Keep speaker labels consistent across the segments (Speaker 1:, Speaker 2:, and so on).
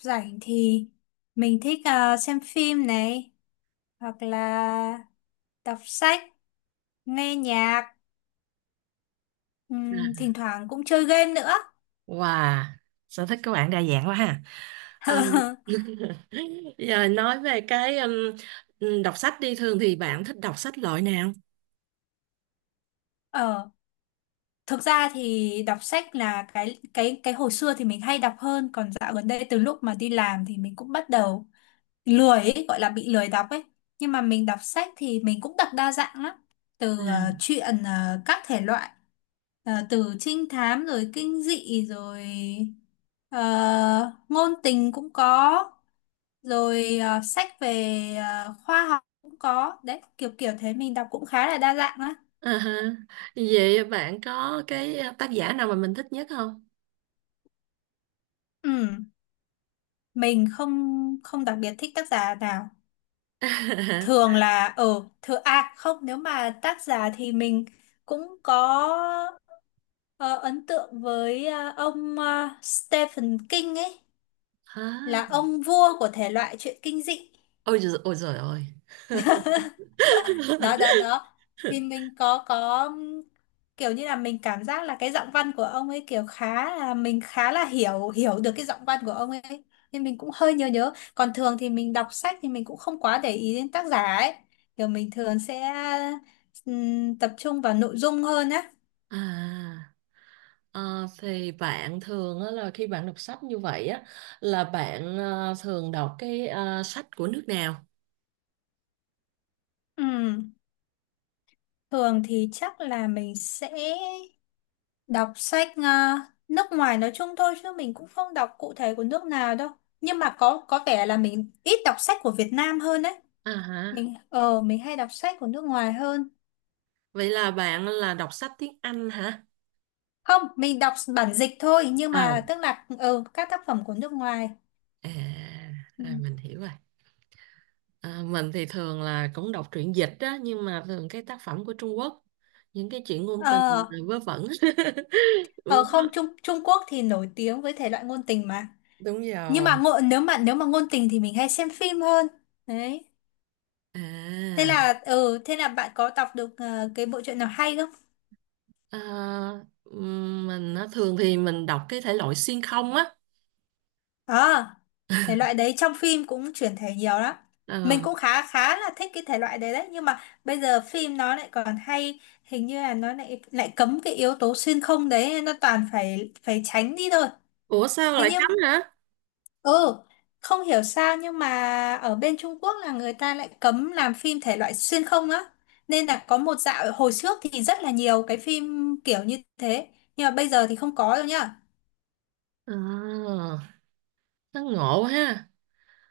Speaker 1: rảnh thì mình thích xem phim này, hoặc là đọc sách, nghe nhạc,
Speaker 2: À,
Speaker 1: thỉnh thoảng cũng chơi game nữa.
Speaker 2: Wow, sở thích của bạn đa dạng quá ha. À, giờ nói về cái đọc sách đi, thường thì bạn thích đọc sách loại nào?
Speaker 1: Ờ. Thực ra thì đọc sách là cái hồi xưa thì mình hay đọc hơn, còn dạo gần đây từ lúc mà đi làm thì mình cũng bắt đầu lười ấy, gọi là bị lười đọc ấy. Nhưng mà mình đọc sách thì mình cũng đọc đa dạng lắm, từ
Speaker 2: À.
Speaker 1: truyện các thể loại. Ờ, từ trinh thám rồi kinh dị rồi ờ, ngôn tình cũng có, rồi sách về khoa học cũng có đấy, kiểu kiểu thế mình đọc cũng khá là đa dạng á.
Speaker 2: À ha. Vậy bạn có cái tác giả nào mà mình thích nhất không?
Speaker 1: Ừ, mình không không đặc biệt thích tác giả nào. Thường là thường, à không, nếu mà tác giả thì mình cũng có ờ, ấn tượng với ông Stephen King ấy,
Speaker 2: À.
Speaker 1: là ông vua của thể loại truyện kinh dị.
Speaker 2: Ôi giời ơi.
Speaker 1: Đó đó đó, thì mình có kiểu như là mình cảm giác là cái giọng văn của ông ấy kiểu khá là mình khá là hiểu hiểu được cái giọng văn của ông ấy, nên mình cũng hơi nhớ nhớ. Còn thường thì mình đọc sách thì mình cũng không quá để ý đến tác giả ấy, kiểu mình thường sẽ tập trung vào nội dung hơn á.
Speaker 2: À, thì bạn thường á, là khi bạn đọc sách như vậy á là bạn thường đọc cái sách của nước nào?
Speaker 1: Ừm, Thường thì chắc là mình sẽ đọc sách nước ngoài nói chung thôi, chứ mình cũng không đọc cụ thể của nước nào đâu. Nhưng mà có vẻ là mình ít đọc sách của Việt Nam hơn đấy.
Speaker 2: À, hả?
Speaker 1: Mình hay đọc sách của nước ngoài hơn.
Speaker 2: Vậy là bạn là đọc sách tiếng Anh hả?
Speaker 1: Không, mình đọc bản dịch thôi, nhưng
Speaker 2: Ờ,
Speaker 1: mà tức là các tác phẩm của nước ngoài.
Speaker 2: à,
Speaker 1: Ừ.
Speaker 2: à mình hiểu rồi. À, mình thì thường là cũng đọc truyện dịch á, nhưng mà thường cái tác phẩm của Trung Quốc, những cái chuyện ngôn tình
Speaker 1: ờ
Speaker 2: rồi vớ vẩn.
Speaker 1: ờ
Speaker 2: Đúng
Speaker 1: Không,
Speaker 2: đó.
Speaker 1: Trung Trung Quốc thì nổi tiếng với thể loại ngôn tình mà.
Speaker 2: Đúng
Speaker 1: Nhưng
Speaker 2: rồi.
Speaker 1: mà ngộ, nếu mà ngôn tình thì mình hay xem phim hơn đấy. thế
Speaker 2: À,
Speaker 1: là ừ thế là bạn có đọc được cái bộ truyện nào hay không?
Speaker 2: à mình á, thường thì mình đọc cái thể loại xuyên không á.
Speaker 1: À, thể loại đấy trong phim cũng chuyển thể nhiều lắm.
Speaker 2: Ờ.
Speaker 1: Mình cũng khá khá là thích cái thể loại đấy đấy, nhưng mà bây giờ phim nó lại còn hay, hình như là nó lại lại cấm cái yếu tố xuyên không đấy, nó toàn phải phải tránh đi thôi.
Speaker 2: Ủa sao
Speaker 1: Thế
Speaker 2: lại cấm
Speaker 1: nhưng,
Speaker 2: hả?
Speaker 1: ừ, không hiểu sao, nhưng mà ở bên Trung Quốc là người ta lại cấm làm phim thể loại xuyên không á. Nên là có một dạo hồi trước thì rất là nhiều cái phim kiểu như thế, nhưng mà bây giờ thì không có rồi nhá.
Speaker 2: À, nó ngộ ha.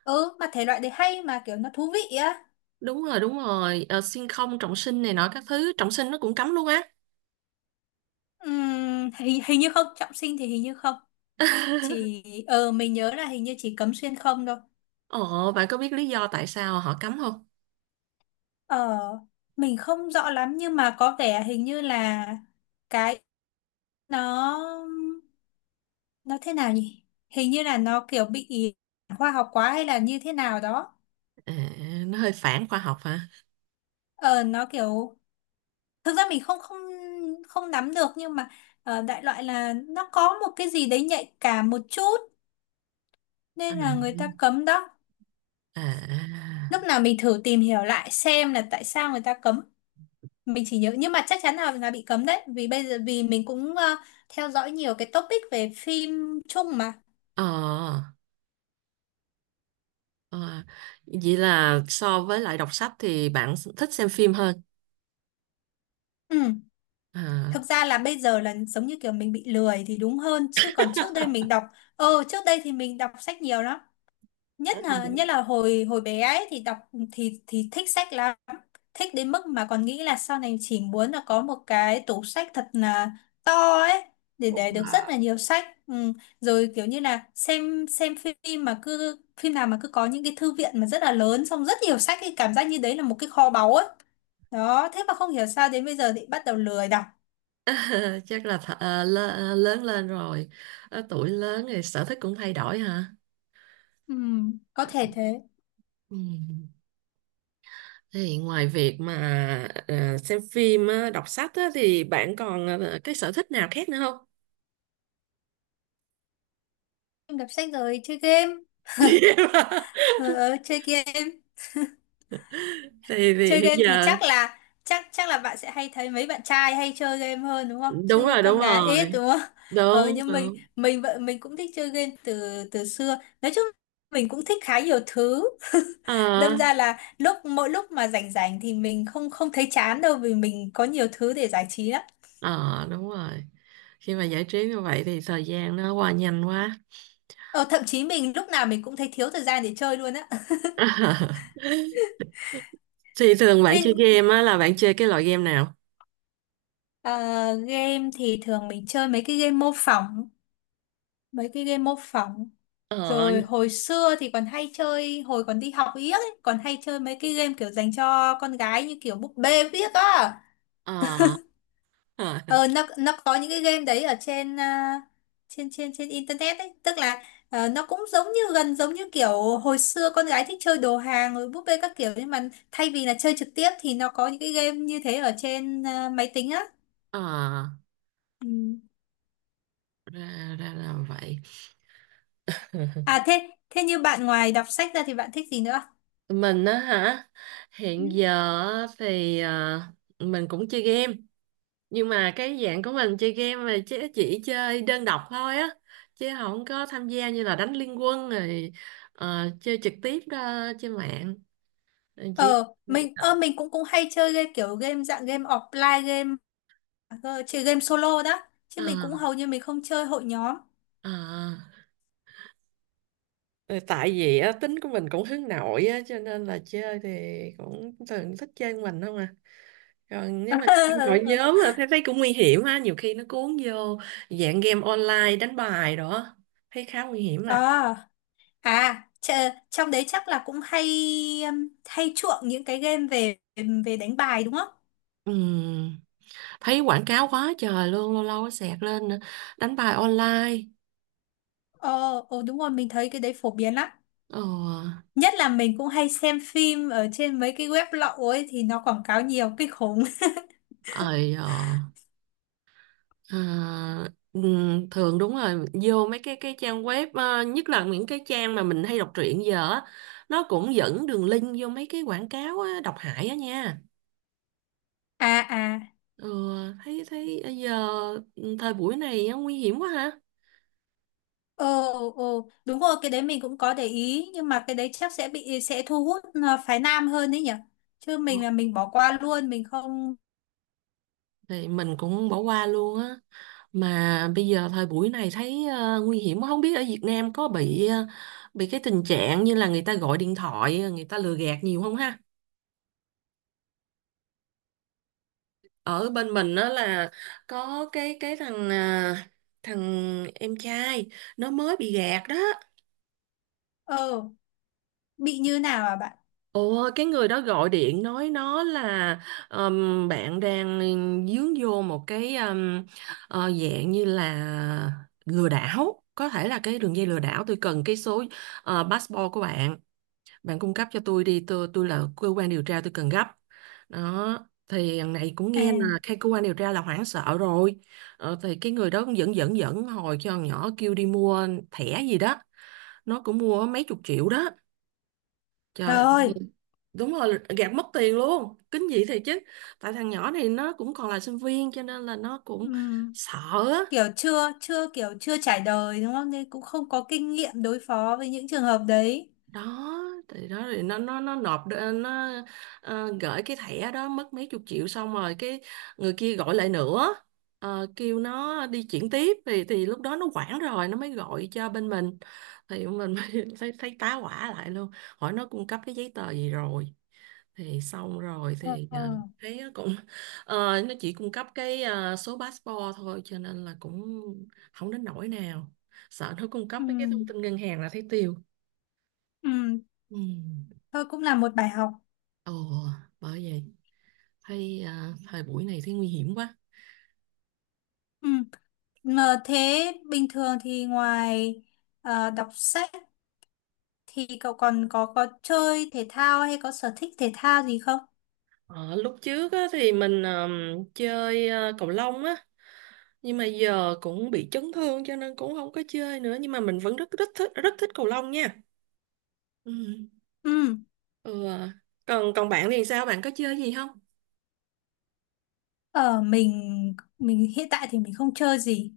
Speaker 1: Ừ, mà thể loại đấy hay mà, kiểu nó thú vị á.
Speaker 2: Đúng rồi, đúng rồi. Ờ, xuyên không trọng sinh này nọ các thứ, trọng sinh nó cũng cấm luôn á.
Speaker 1: Hình như không trọng sinh thì hình như không chỉ. Mình nhớ là hình như chỉ cấm xuyên không thôi.
Speaker 2: Ồ, bạn có biết lý do tại sao họ cấm không?
Speaker 1: ờ mình không rõ lắm, nhưng mà có vẻ hình như là cái, nó nó thế nào nhỉ, hình như là nó kiểu bị khoa học quá hay là như thế nào đó.
Speaker 2: À, nó hơi phản khoa học hả?
Speaker 1: Ờ nó kiểu, thực ra mình không không không nắm được, nhưng mà đại loại là nó có một cái gì đấy nhạy cảm một chút, nên là người ta cấm đó.
Speaker 2: À, à.
Speaker 1: Lúc nào mình thử tìm hiểu lại xem là tại sao người ta cấm, mình chỉ nhớ nhưng mà chắc chắn là bị cấm đấy, vì bây giờ vì mình cũng theo dõi nhiều cái topic về phim chung mà.
Speaker 2: ờ, ờ, Vậy là so với lại đọc sách thì bạn thích xem phim hơn.
Speaker 1: Ừ.
Speaker 2: À,
Speaker 1: Thực ra là bây giờ là giống như kiểu mình bị lười thì đúng hơn, chứ còn trước đây mình đọc, trước đây thì mình đọc sách nhiều lắm. Nhất là hồi hồi bé ấy thì đọc, thì thích sách lắm. Thích đến mức mà còn nghĩ là sau này chỉ muốn là có một cái tủ sách thật là to ấy, để được rất là nhiều sách. Ừ. Rồi kiểu như là xem phim mà cứ phim nào mà cứ có những cái thư viện mà rất là lớn, xong rất nhiều sách, thì cảm giác như đấy là một cái kho báu ấy. Đó, thế mà không hiểu sao đến bây giờ thì bắt đầu lười đọc.
Speaker 2: chắc là lớn lên rồi, ờ, tuổi lớn thì sở thích cũng thay đổi hả?
Speaker 1: Ừ, có thể thế.
Speaker 2: Ừ. Thì ngoài việc mà xem phim, á, đọc sách á, thì bạn còn cái sở thích nào khác nữa không?
Speaker 1: Em đọc sách rồi chơi game. Ờ, Chơi game.
Speaker 2: Thì
Speaker 1: Chơi
Speaker 2: hiện
Speaker 1: game thì
Speaker 2: giờ
Speaker 1: chắc là, chắc chắc là bạn sẽ hay thấy mấy bạn trai hay chơi game hơn đúng không,
Speaker 2: đúng
Speaker 1: chứ
Speaker 2: rồi,
Speaker 1: con
Speaker 2: đúng
Speaker 1: gái ít
Speaker 2: rồi,
Speaker 1: đúng không?
Speaker 2: đúng
Speaker 1: Nhưng mình
Speaker 2: đúng.
Speaker 1: mình vợ mình cũng thích chơi game từ từ xưa. Nói chung mình cũng thích khá nhiều thứ.
Speaker 2: ờ
Speaker 1: Đâm ra là mỗi lúc mà rảnh rảnh thì mình không không thấy chán đâu, vì mình có nhiều thứ để giải trí lắm.
Speaker 2: ờ Đúng rồi, khi mà giải trí như vậy thì thời gian nó qua nhanh quá.
Speaker 1: Ờ Thậm chí mình lúc nào mình cũng thấy thiếu thời gian để chơi luôn á.
Speaker 2: Thì thường bạn
Speaker 1: Thế,
Speaker 2: chơi game á là bạn chơi cái loại game nào?
Speaker 1: ờ, game thì thường mình chơi mấy cái game mô phỏng mấy cái game mô phỏng.
Speaker 2: ờ
Speaker 1: Rồi hồi xưa thì còn hay chơi, hồi còn đi học yếc ấy, còn hay chơi mấy cái game kiểu dành cho con gái như kiểu búp bê viết á.
Speaker 2: ờ ờ
Speaker 1: Ờ, nó có những cái game đấy ở trên, à, trên trên trên internet ấy, tức là nó cũng giống như, gần giống như kiểu hồi xưa con gái thích chơi đồ hàng rồi búp bê các kiểu, nhưng mà thay vì là chơi trực tiếp thì nó có những cái game như thế ở trên, à, máy tính á.
Speaker 2: ờ
Speaker 1: Ừ.
Speaker 2: ra ra là vậy.
Speaker 1: À, thế thế như bạn ngoài đọc sách ra thì bạn thích gì nữa?
Speaker 2: Mình á hả? Hiện
Speaker 1: Ừ.
Speaker 2: giờ á thì mình cũng chơi game, nhưng mà cái dạng của mình chơi game mà chỉ chơi đơn độc thôi á, chứ không có tham gia như là đánh liên quân rồi chơi trực tiếp đó, trên mạng. Rồi chỉ.
Speaker 1: Ờ, mình cũng cũng hay chơi game, kiểu game dạng game offline game, chơi game solo đó. Chứ
Speaker 2: Ờ,
Speaker 1: mình cũng hầu như mình không chơi hội nhóm.
Speaker 2: ờ. Ờ, tại vì á, tính của mình cũng hướng nội á cho nên là chơi thì cũng thường thích chơi mình không à, còn nếu mà
Speaker 1: Ờ,
Speaker 2: chơi hội
Speaker 1: ờ, ờ.
Speaker 2: nhóm là thấy thấy cũng nguy hiểm ha, nhiều khi nó cuốn vô dạng game online đánh bài đó, thấy khá nguy hiểm à.
Speaker 1: À, trong đấy chắc là cũng hay, hay chuộng những cái game về về đánh bài đúng không?
Speaker 2: Ừ, thấy quảng cáo quá trời luôn, lâu lâu nó xẹt lên đánh bài online.
Speaker 1: Ờ, ờ đúng rồi, mình thấy cái đấy phổ biến lắm.
Speaker 2: ờ
Speaker 1: Nhất là mình cũng hay xem phim ở trên mấy cái web lậu ấy thì nó quảng cáo nhiều kinh khủng.
Speaker 2: ơi ờ, à, Thường đúng rồi, vô mấy cái trang web, nhất là những cái trang mà mình hay đọc truyện giờ á, nó cũng dẫn đường link vô mấy cái quảng cáo á, độc hại á nha.
Speaker 1: À, à.
Speaker 2: ừ, thấy thấy giờ thời buổi này á, nguy hiểm quá ha.
Speaker 1: Ồ, ồ, đúng rồi, cái đấy mình cũng có để ý, nhưng mà cái đấy chắc sẽ thu hút, à, phái nam hơn đấy nhỉ. Chứ
Speaker 2: Ờ,
Speaker 1: mình là mình bỏ qua luôn, mình không.
Speaker 2: thì mình cũng bỏ qua luôn á, mà bây giờ thời buổi này thấy nguy hiểm quá. Không biết ở Việt Nam có bị cái tình trạng như là người ta gọi điện thoại người ta lừa gạt nhiều không ha? Ở bên mình đó là có cái thằng em trai nó mới bị gạt đó.
Speaker 1: ờ bị như nào à bạn?
Speaker 2: Ồ, cái người đó gọi điện nói nó là bạn đang dướng vô một cái dạng như là lừa đảo, có thể là cái đường dây lừa đảo. Tôi cần cái số passport của bạn, bạn cung cấp cho tôi đi, tôi là cơ quan điều tra, tôi cần gấp đó. Thì thằng này cũng
Speaker 1: À,
Speaker 2: nghe là cái cơ quan điều tra là hoảng sợ rồi. Thì cái người đó cũng dẫn dẫn dẫn hồi cho thằng nhỏ, kêu đi mua thẻ gì đó, nó cũng mua mấy chục triệu đó.
Speaker 1: trời
Speaker 2: Trời.
Speaker 1: ơi.
Speaker 2: Đúng rồi, gạt mất tiền luôn, kinh dị thiệt chứ. Tại thằng nhỏ này nó cũng còn là sinh viên cho nên là nó cũng
Speaker 1: ừm,
Speaker 2: sợ á.
Speaker 1: kiểu chưa chưa kiểu chưa trải đời đúng không? Nên cũng không có kinh nghiệm đối phó với những trường hợp đấy.
Speaker 2: đó đó thì nó gửi cái thẻ đó mất mấy chục triệu, xong rồi cái người kia gọi lại nữa, kêu nó đi chuyển tiếp thì lúc đó nó hoảng rồi nó mới gọi cho bên mình, thì mình mới thấy tá hỏa lại luôn, hỏi nó cung cấp cái giấy tờ gì rồi, thì xong rồi
Speaker 1: Ờ,
Speaker 2: thì
Speaker 1: ờ,
Speaker 2: thấy nó cũng nó chỉ cung cấp cái số passport thôi cho nên là cũng không đến nỗi nào, sợ nó cung cấp mấy cái thông
Speaker 1: ừm,
Speaker 2: tin ngân hàng là thấy tiêu.
Speaker 1: ừm,
Speaker 2: Ừ.
Speaker 1: thôi cũng là một bài học.
Speaker 2: Ồ, bởi vậy thấy thời buổi này thấy nguy hiểm quá.
Speaker 1: Ừm, Mà thế bình thường thì ngoài đọc sách, thì cậu còn có chơi thể thao hay có sở thích thể thao gì không?
Speaker 2: Ờ, lúc trước á, thì mình chơi cầu lông á, nhưng mà giờ cũng bị chấn thương cho nên cũng không có chơi nữa, nhưng mà mình vẫn rất rất thích cầu lông nha. Ừ.
Speaker 1: Ừ,
Speaker 2: Ừ. Còn còn bạn thì sao? Bạn có chơi gì không?
Speaker 1: mình hiện tại thì mình không chơi gì.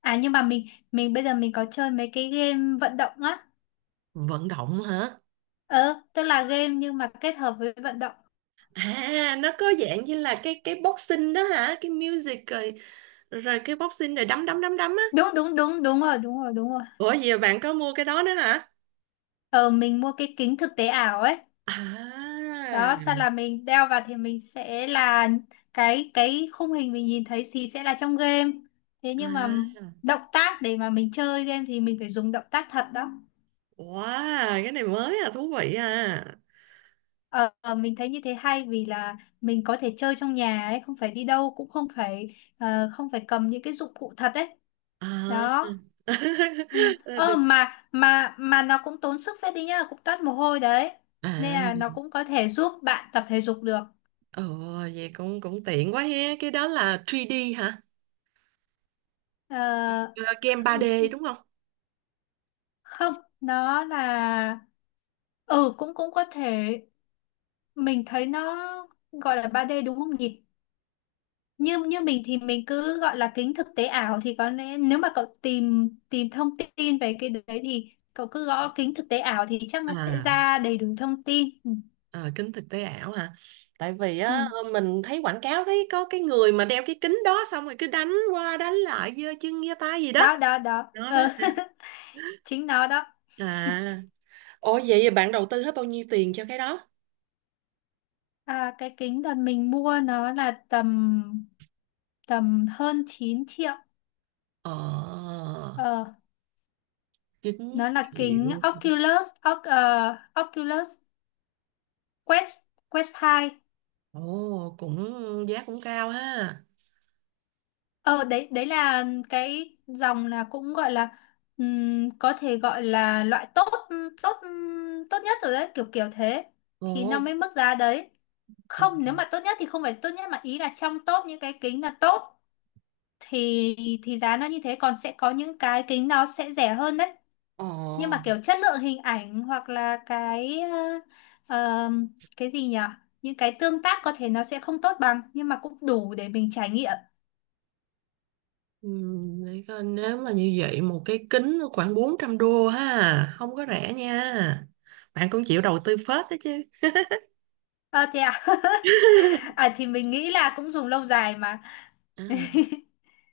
Speaker 1: À nhưng mà mình bây giờ mình có chơi mấy cái game vận động á.
Speaker 2: Vận động hả?
Speaker 1: Ờ, tức là game nhưng mà kết hợp với vận động.
Speaker 2: À, nó có dạng như là cái boxing đó hả? Cái music rồi rồi cái boxing rồi đấm đấm đấm đấm á.
Speaker 1: Đúng, đúng, đúng, đúng rồi, đúng rồi, đúng rồi.
Speaker 2: Ủa giờ bạn có mua cái đó nữa hả?
Speaker 1: Ờ mình mua cái kính thực tế ảo ấy.
Speaker 2: À.
Speaker 1: Đó, sau là mình đeo vào thì mình sẽ là, cái khung hình mình nhìn thấy thì sẽ là trong game. Thế nhưng mà
Speaker 2: À.
Speaker 1: động tác để mà mình chơi game thì mình phải dùng động tác thật đó.
Speaker 2: Wow, cái này mới thú vị à.
Speaker 1: Ờ, ờ, mình thấy như thế hay vì là mình có thể chơi trong nhà ấy, không phải đi đâu, cũng không phải không phải cầm những cái dụng cụ thật ấy.
Speaker 2: À.
Speaker 1: Đó. Ừ.
Speaker 2: Ra
Speaker 1: Ờ,
Speaker 2: được.
Speaker 1: mà nó cũng tốn sức phết đi nhá, cũng toát mồ hôi đấy. Nên
Speaker 2: À,
Speaker 1: là nó cũng có thể giúp bạn tập thể dục được.
Speaker 2: ồ, vậy cũng cũng tiện quá ha. Cái đó là 3D hả?
Speaker 1: Ờ,
Speaker 2: Ờ, Game 3D đúng không?
Speaker 1: không, nó là, cũng cũng có thể, mình thấy nó gọi là 3D đúng không nhỉ? Như như mình thì mình cứ gọi là kính thực tế ảo, thì có lẽ nếu mà cậu tìm tìm thông tin về cái đấy thì cậu cứ gõ kính thực tế ảo thì chắc nó sẽ
Speaker 2: À,
Speaker 1: ra đầy đủ thông tin. Ừ.
Speaker 2: ờ, kính thực tế ảo hả? Tại vì á
Speaker 1: Ừ.
Speaker 2: mình thấy quảng cáo thấy có cái người mà đeo cái kính đó xong rồi cứ đánh qua đánh lại giơ chân giơ tay gì đó.
Speaker 1: Đó đó đó.
Speaker 2: Đó đó.
Speaker 1: Ờ, chính nó đó.
Speaker 2: À, ồ vậy bạn đầu tư hết bao nhiêu tiền cho cái đó?
Speaker 1: À, cái kính đợt mình mua nó là tầm tầm hơn 9 triệu.
Speaker 2: Ờ,
Speaker 1: ờ, nó
Speaker 2: chính.
Speaker 1: là kính Oculus Quest Quest 2.
Speaker 2: Ồ, cũng giá cũng cao ha.
Speaker 1: Ờ đấy, đấy là cái dòng là cũng gọi là, có thể gọi là loại tốt, tốt tốt nhất rồi đấy, kiểu kiểu thế. Thì nó
Speaker 2: Ồ,
Speaker 1: mới mức giá đấy.
Speaker 2: ờ,
Speaker 1: Không, nếu mà tốt nhất thì không phải tốt nhất, mà ý là trong top những cái kính là tốt, thì thì giá nó như thế. Còn sẽ có những cái kính nó sẽ rẻ hơn đấy,
Speaker 2: ờ,
Speaker 1: nhưng mà kiểu chất lượng hình ảnh hoặc là cái ờm, cái gì nhỉ, những cái tương tác có thể nó sẽ không tốt bằng, nhưng mà cũng đủ để mình trải nghiệm.
Speaker 2: để coi, nếu mà như vậy một cái kính nó khoảng 400 đô ha, không có rẻ nha. Bạn cũng chịu đầu tư phết đó chứ.
Speaker 1: Ờ Thế à. À, thì mình nghĩ là cũng dùng lâu dài mà.
Speaker 2: À.